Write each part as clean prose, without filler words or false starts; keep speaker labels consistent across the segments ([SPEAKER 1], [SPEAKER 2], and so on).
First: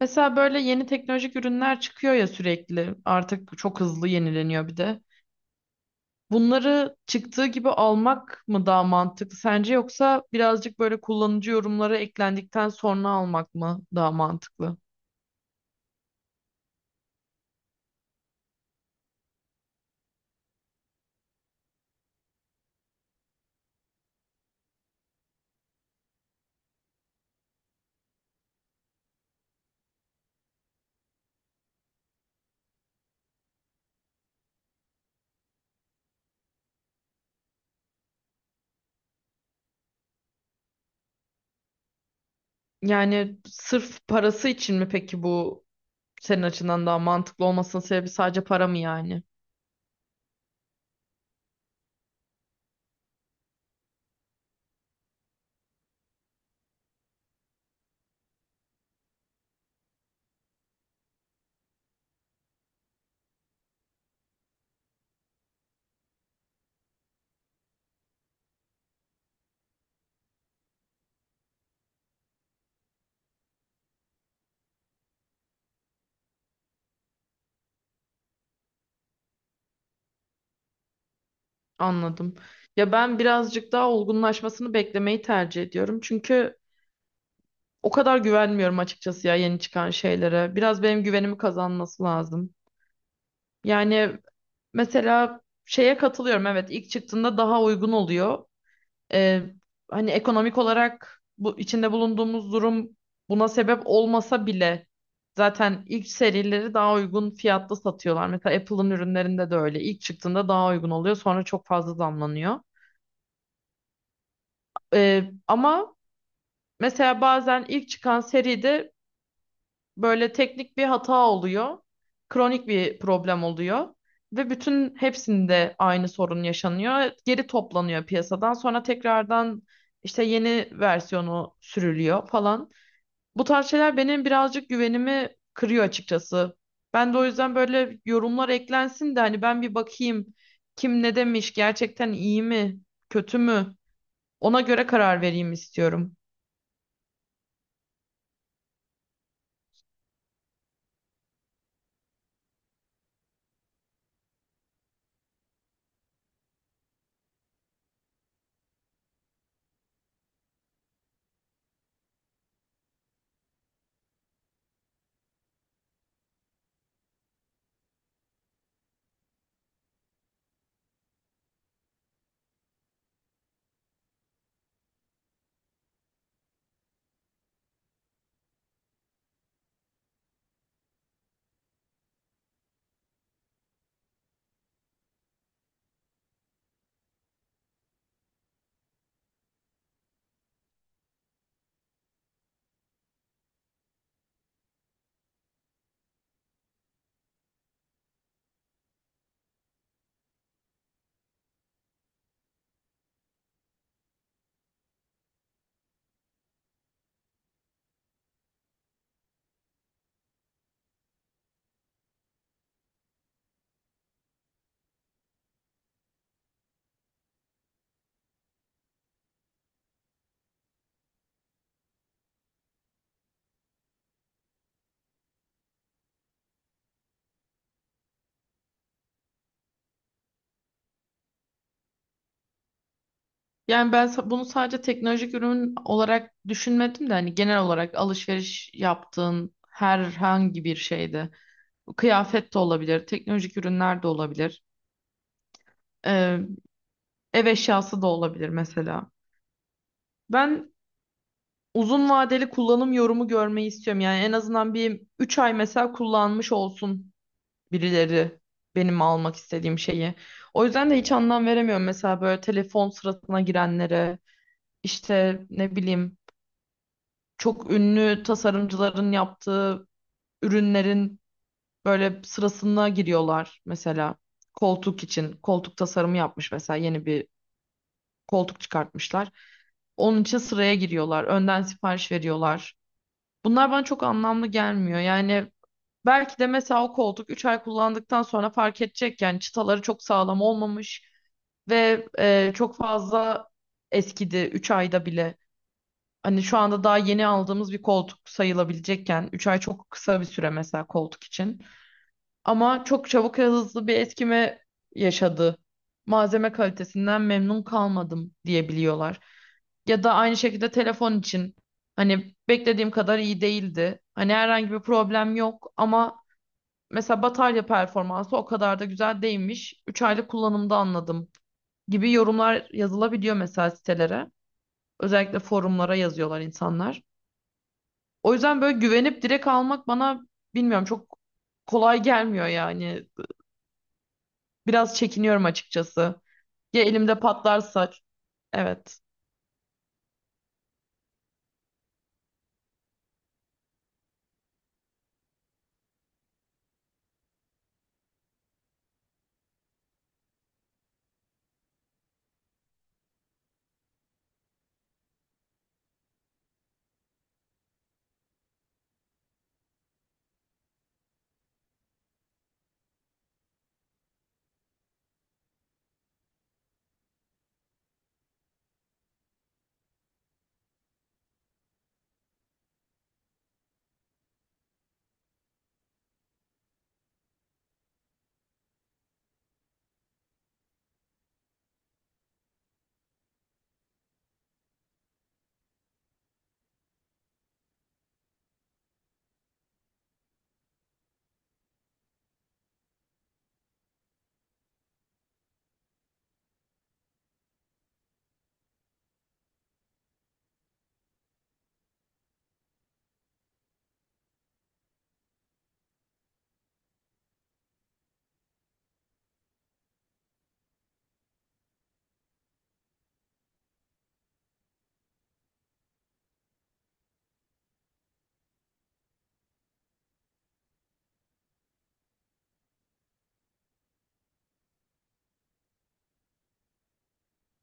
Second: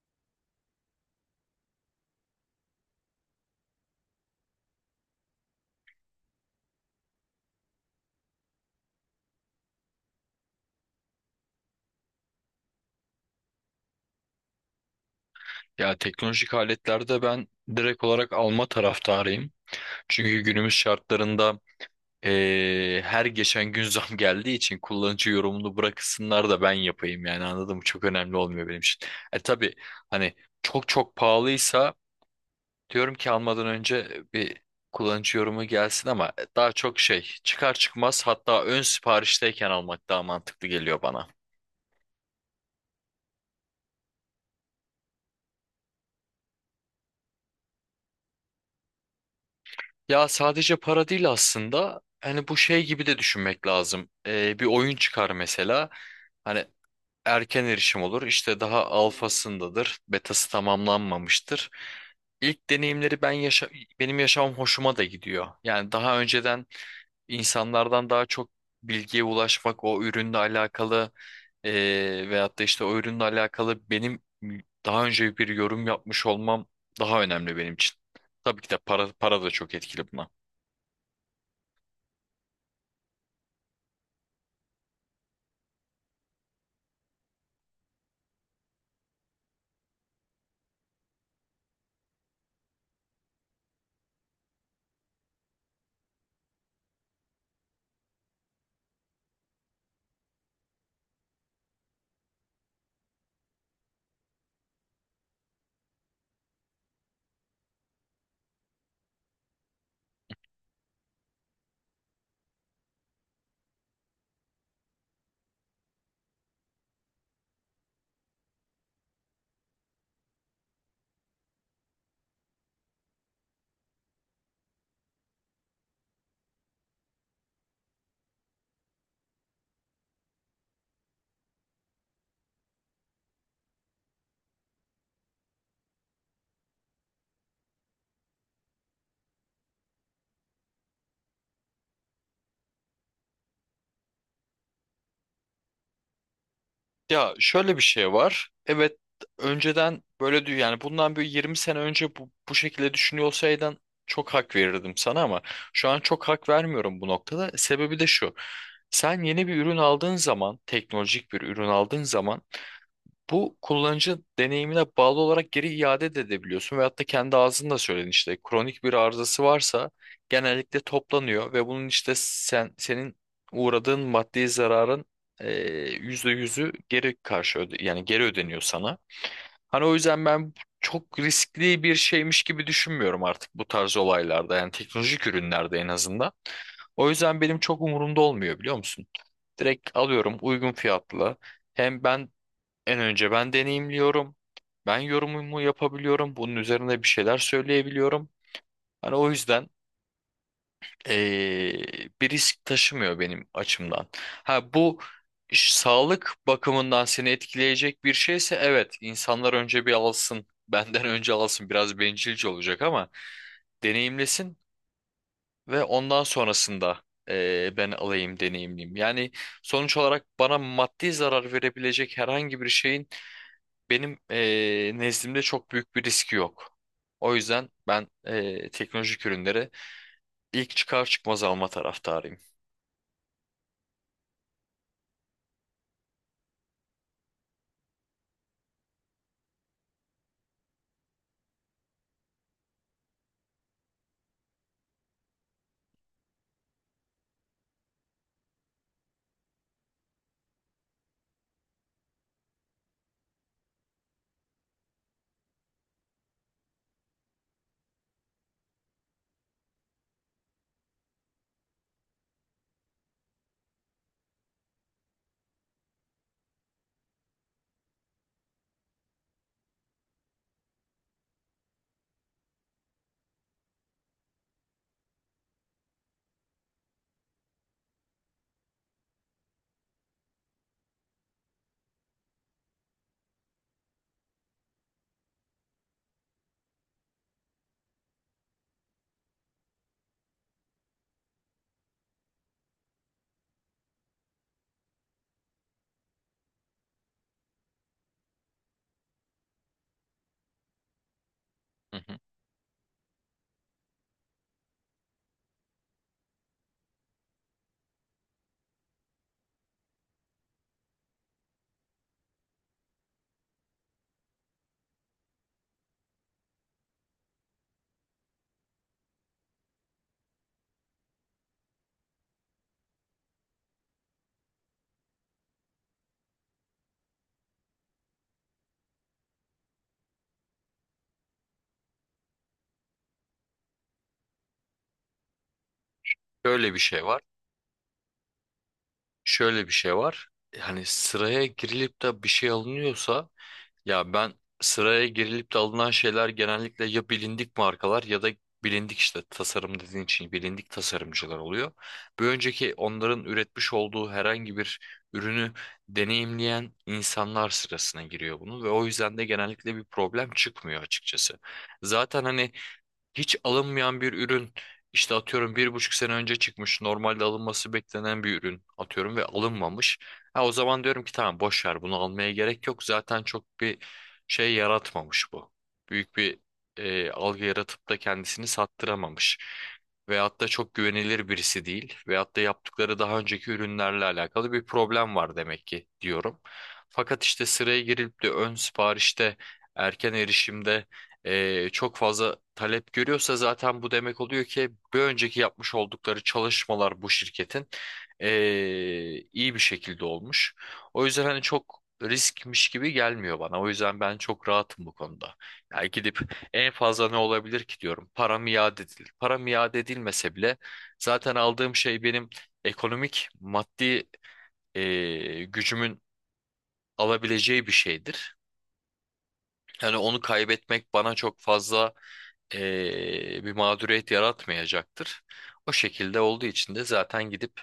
[SPEAKER 1] Mesela böyle yeni teknolojik ürünler çıkıyor ya sürekli. Artık çok hızlı yenileniyor bir de. Bunları çıktığı gibi almak mı daha mantıklı sence yoksa birazcık böyle kullanıcı yorumları eklendikten sonra almak mı daha mantıklı?
[SPEAKER 2] Ya teknolojik aletlerde ben direkt olarak alma taraftarıyım. Çünkü günümüz şartlarında her geçen gün zam geldiği için kullanıcı yorumunu bırakısınlar da ben yapayım yani anladın mı? Çok önemli olmuyor benim için. E tabii hani çok çok pahalıysa diyorum ki almadan önce bir kullanıcı yorumu gelsin ama daha çok şey çıkar çıkmaz hatta ön siparişteyken almak daha mantıklı geliyor bana.
[SPEAKER 1] Yani sırf parası için mi peki bu senin açından daha mantıklı olmasının sebebi sadece para mı yani?
[SPEAKER 2] Ya sadece para değil aslında. Hani bu şey gibi de düşünmek lazım. Bir oyun çıkar mesela. Hani erken erişim olur. İşte daha alfasındadır. Betası tamamlanmamıştır. İlk deneyimleri ben yaşa Benim yaşamam hoşuma da gidiyor. Yani daha önceden insanlardan daha çok bilgiye ulaşmak, o ürünle alakalı e, veyahut da işte o ürünle alakalı benim daha önce bir yorum yapmış olmam daha önemli benim için. Tabii ki de para da çok etkili buna.
[SPEAKER 1] Anladım. Ya ben birazcık daha olgunlaşmasını beklemeyi tercih ediyorum. Çünkü o kadar güvenmiyorum açıkçası ya yeni çıkan şeylere. Biraz benim güvenimi kazanması lazım. Yani mesela şeye katılıyorum, evet, ilk çıktığında daha uygun oluyor. Ee, hani ekonomik olarak bu içinde bulunduğumuz durum buna sebep olmasa bile zaten ilk serileri daha uygun fiyatlı satıyorlar. Mesela Apple'ın ürünlerinde de öyle. İlk çıktığında daha uygun oluyor, sonra çok fazla zamlanıyor. Ama mesela bazen ilk çıkan seride böyle teknik bir hata oluyor. Kronik bir problem oluyor. Ve bütün hepsinde aynı sorun yaşanıyor. Geri toplanıyor piyasadan. Sonra tekrardan işte yeni versiyonu sürülüyor falan. Bu tarz şeyler benim birazcık güvenimi kırıyor açıkçası. Ben de o yüzden böyle yorumlar eklensin de hani ben bir bakayım, kim ne demiş, gerçekten iyi mi, kötü mü? Ona göre karar vereyim istiyorum.
[SPEAKER 2] Ya şöyle bir şey var. Evet önceden böyle diyor yani bundan bir 20 sene önce bu şekilde düşünüyor olsaydın çok hak verirdim sana ama şu an çok hak vermiyorum bu noktada. Sebebi de şu. Sen yeni bir ürün aldığın zaman, teknolojik bir ürün aldığın zaman bu kullanıcı deneyimine bağlı olarak geri iade de edebiliyorsun ve hatta kendi ağzında söyledin işte kronik bir arızası varsa genellikle toplanıyor ve bunun işte senin uğradığın maddi zararın yüzde yüzü yani geri ödeniyor sana. Hani o yüzden ben çok riskli bir şeymiş gibi düşünmüyorum artık bu tarz olaylarda yani teknolojik ürünlerde en azından. O yüzden benim çok umurumda olmuyor biliyor musun? Direkt alıyorum uygun fiyatlı. Hem en önce ben deneyimliyorum. Ben yorumumu yapabiliyorum. Bunun üzerine bir şeyler söyleyebiliyorum. Hani o yüzden bir risk taşımıyor benim açımdan. Ha bu Sağlık bakımından seni etkileyecek bir şeyse evet insanlar önce bir alsın. Benden önce alsın. Biraz bencilce olacak ama deneyimlesin ve ondan sonrasında ben alayım deneyimliyim. Yani sonuç olarak bana maddi zarar verebilecek herhangi bir şeyin benim nezdimde çok büyük bir riski yok. O yüzden ben teknolojik ürünleri ilk çıkar çıkmaz alma taraftarıyım.
[SPEAKER 1] Yani ben bunu sadece teknolojik ürün olarak düşünmedim de hani genel olarak alışveriş yaptığın herhangi bir şeyde. Bu kıyafet de olabilir, teknolojik ürünler de olabilir. Ee, ev eşyası da olabilir mesela. Ben uzun vadeli kullanım yorumu görmeyi istiyorum. Yani en azından bir 3 ay mesela kullanmış olsun birileri benim almak istediğim şeyi. O yüzden de hiç anlam veremiyorum mesela böyle telefon sırasına girenlere, işte ne bileyim, çok ünlü tasarımcıların yaptığı ürünlerin böyle sırasına giriyorlar mesela. Koltuk için koltuk tasarımı yapmış, mesela yeni bir koltuk çıkartmışlar. Onun için sıraya giriyorlar. Önden sipariş veriyorlar. Bunlar bana çok anlamlı gelmiyor. Yani belki de mesela o koltuk 3 ay kullandıktan sonra fark edecek. Yani çıtaları çok sağlam olmamış ve çok fazla eskidi 3 ayda bile. Hani şu anda daha yeni aldığımız bir koltuk sayılabilecekken 3 ay çok kısa bir süre mesela koltuk için.
[SPEAKER 2] Hı hı.
[SPEAKER 1] Ama çok çabuk ve hızlı bir etkime yaşadı. Malzeme kalitesinden memnun kalmadım diyebiliyorlar. Ya da aynı şekilde telefon için hani beklediğim kadar iyi değildi. Hani herhangi bir problem yok ama mesela batarya performansı o kadar da güzel değilmiş. 3 aylık kullanımda anladım gibi yorumlar yazılabiliyor mesela sitelere. Özellikle forumlara yazıyorlar insanlar. O yüzden böyle güvenip direkt almak bana, bilmiyorum, çok kolay gelmiyor yani. Biraz çekiniyorum açıkçası.
[SPEAKER 2] Şöyle bir
[SPEAKER 1] Ya
[SPEAKER 2] şey
[SPEAKER 1] elimde
[SPEAKER 2] var.
[SPEAKER 1] patlarsa. Evet.
[SPEAKER 2] Şöyle bir şey var. Hani sıraya girilip de bir şey alınıyorsa Ya ben sıraya girilip de alınan şeyler genellikle ya bilindik markalar ya da bilindik işte tasarım dediğin için bilindik tasarımcılar oluyor. Bir önceki onların üretmiş olduğu herhangi bir ürünü deneyimleyen insanlar sırasına giriyor bunu ve o yüzden de genellikle bir problem çıkmıyor açıkçası. Zaten hani hiç alınmayan bir ürün işte atıyorum bir buçuk sene önce çıkmış normalde alınması beklenen bir ürün atıyorum ve alınmamış. Ha, o zaman diyorum ki tamam boş ver bunu almaya gerek yok zaten çok bir şey yaratmamış bu. Büyük bir algı yaratıp da kendisini sattıramamış. Veyahut da çok güvenilir birisi değil. Veyahut da yaptıkları daha önceki ürünlerle alakalı bir problem var demek ki diyorum. Fakat işte sıraya girilip de ön siparişte, erken erişimde çok fazla talep görüyorsa zaten bu demek oluyor ki bir önceki yapmış oldukları çalışmalar bu şirketin e, iyi bir şekilde olmuş. O yüzden hani çok riskmiş gibi gelmiyor bana. O yüzden ben çok rahatım bu konuda. Yani gidip en fazla ne olabilir ki diyorum. Param iade edilir. Param iade edilmese bile zaten aldığım şey benim ekonomik, maddi gücümün alabileceği bir şeydir. Yani onu kaybetmek bana çok fazla bir mağduriyet yaratmayacaktır. O şekilde olduğu için de zaten gidip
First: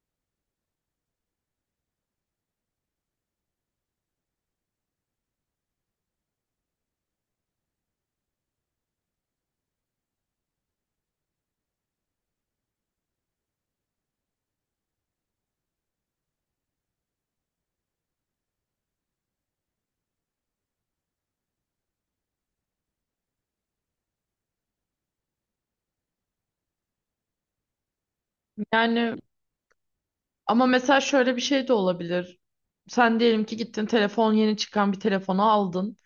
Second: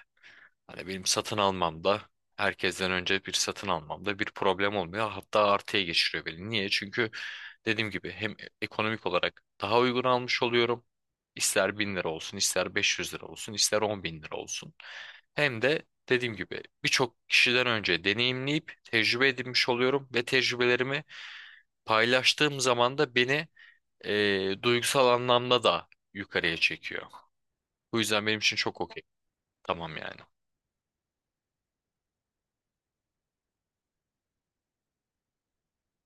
[SPEAKER 2] hani benim satın almamda herkesten önce bir satın almamda bir problem olmuyor. Hatta artıya geçiriyor beni. Niye? Çünkü dediğim gibi hem ekonomik olarak daha uygun almış oluyorum. İster 1000 lira olsun, ister 500 lira olsun, ister 10 bin lira olsun. Hem de dediğim gibi birçok kişiden önce deneyimleyip tecrübe edinmiş oluyorum ve tecrübelerimi paylaştığım zaman da beni duygusal anlamda da yukarıya çekiyor. Bu yüzden benim için çok okey.
[SPEAKER 1] Yani
[SPEAKER 2] Tamam yani.
[SPEAKER 1] ama mesela şöyle bir şey de olabilir. Sen diyelim ki gittin, telefon, yeni çıkan bir telefonu aldın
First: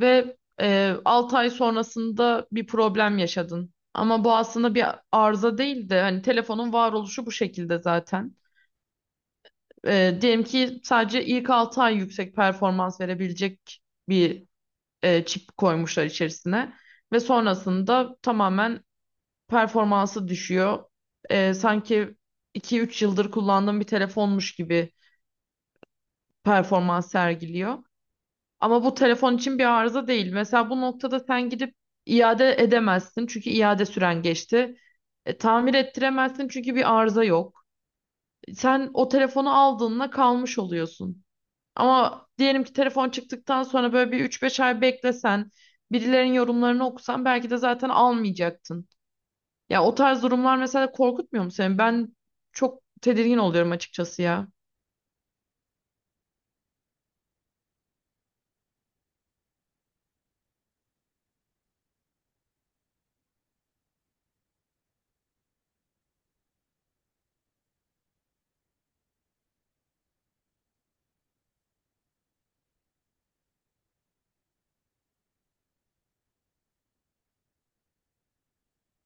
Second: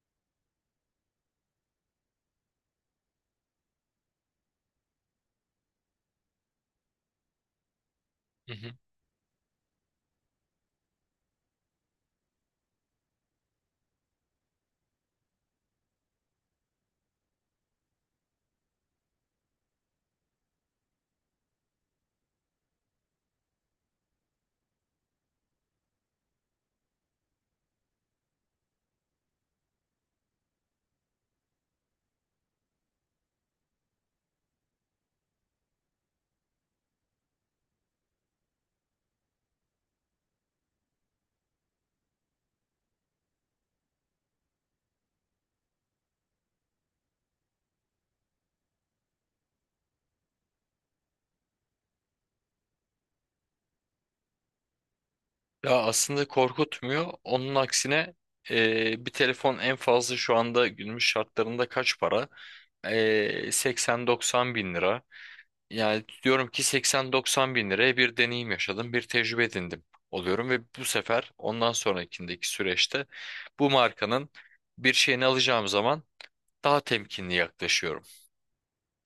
[SPEAKER 1] ve 6 ay sonrasında bir problem yaşadın. Ama bu aslında bir arıza değil de hani telefonun varoluşu bu şekilde zaten.
[SPEAKER 2] Hı hı.
[SPEAKER 1] E, diyelim ki sadece ilk 6 ay yüksek performans verebilecek bir çip koymuşlar içerisine ve sonrasında tamamen performansı düşüyor. Sanki iki üç yıldır kullandığım bir telefonmuş gibi performans sergiliyor. Ama bu telefon için bir arıza değil. Mesela bu noktada sen gidip iade edemezsin çünkü iade süren geçti. E, tamir ettiremezsin çünkü bir arıza yok. Sen o telefonu aldığında kalmış oluyorsun. Ama diyelim ki telefon çıktıktan sonra böyle bir üç beş ay beklesen, birilerinin yorumlarını okusan belki de zaten almayacaktın. Ya o tarz durumlar mesela korkutmuyor mu seni? Ben çok tedirgin oluyorum açıkçası ya.
[SPEAKER 2] Ya aslında korkutmuyor. Onun aksine bir telefon en fazla şu anda günümüz şartlarında kaç para? 80-90 bin lira. Yani diyorum ki 80-90 bin liraya bir deneyim yaşadım, bir tecrübe edindim oluyorum ve bu sefer ondan sonrakindeki süreçte bu markanın bir şeyini alacağım zaman daha temkinli yaklaşıyorum.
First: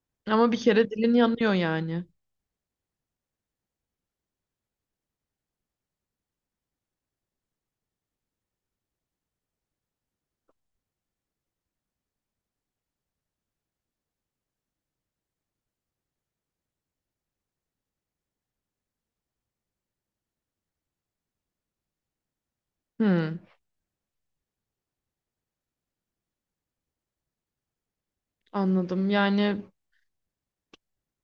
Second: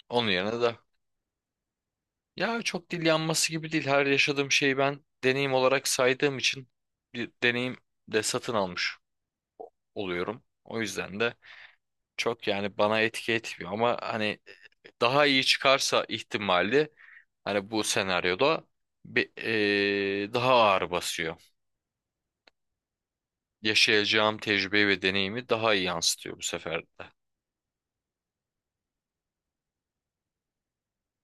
[SPEAKER 2] Onun
[SPEAKER 1] Ama bir
[SPEAKER 2] yerine de
[SPEAKER 1] kere dilin yanıyor yani.
[SPEAKER 2] ya çok dil yanması gibi değil. Her yaşadığım şeyi ben deneyim olarak saydığım için bir deneyim de satın almış oluyorum. O yüzden de çok yani bana etki etmiyor ama hani daha iyi çıkarsa ihtimali hani bu senaryoda bir, daha ağır basıyor.
[SPEAKER 1] Hmm,
[SPEAKER 2] Yaşayacağım tecrübe ve deneyimi daha iyi yansıtıyor bu sefer de.
[SPEAKER 1] anladım. Yani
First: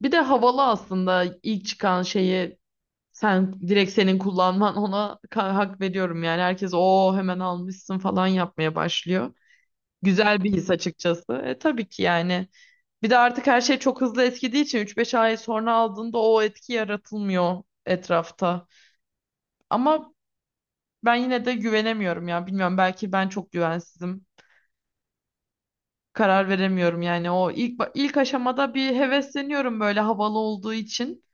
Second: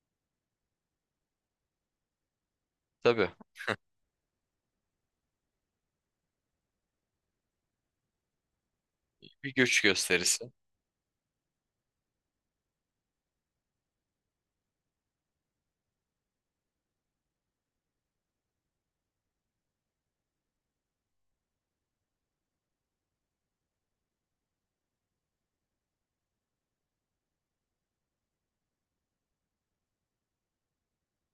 [SPEAKER 1] bir de havalı aslında ilk çıkan şeyi
[SPEAKER 2] Tabii
[SPEAKER 1] sen direkt, senin kullanman ona hak veriyorum yani. Herkes o hemen almışsın falan yapmaya başlıyor.
[SPEAKER 2] bir göç gösterisi.
[SPEAKER 1] Güzel bir his açıkçası. E, tabii ki yani. Bir de artık her şey çok hızlı eskidiği için üç beş ay sonra aldığında o etki yaratılmıyor etrafta. Ama ben yine de güvenemiyorum ya. Bilmiyorum, belki ben çok güvensizim. Karar veremiyorum yani. O ilk ilk aşamada bir hevesleniyorum böyle havalı olduğu için.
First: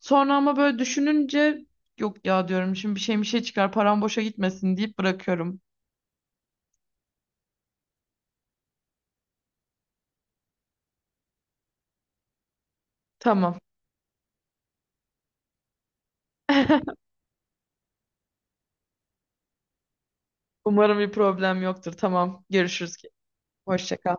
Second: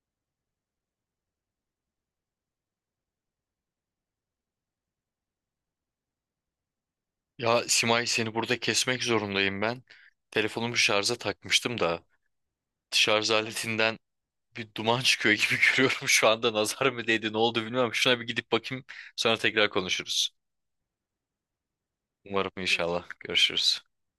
[SPEAKER 1] Sonra ama böyle düşününce yok ya diyorum, şimdi bir şey çıkar, param boşa gitmesin deyip bırakıyorum.
[SPEAKER 2] Ya Simay seni burada kesmek zorundayım ben. Telefonumu şarja takmıştım da. Şarj
[SPEAKER 1] Tamam.
[SPEAKER 2] aletinden bir duman çıkıyor gibi görüyorum şu anda. Nazar mı değdi, ne oldu bilmiyorum. Şuna bir gidip bakayım, sonra tekrar konuşuruz.
[SPEAKER 1] Umarım bir problem yoktur. Tamam.
[SPEAKER 2] Umarım
[SPEAKER 1] Görüşürüz.
[SPEAKER 2] inşallah. Görüşürüz.
[SPEAKER 1] Hoşça kal.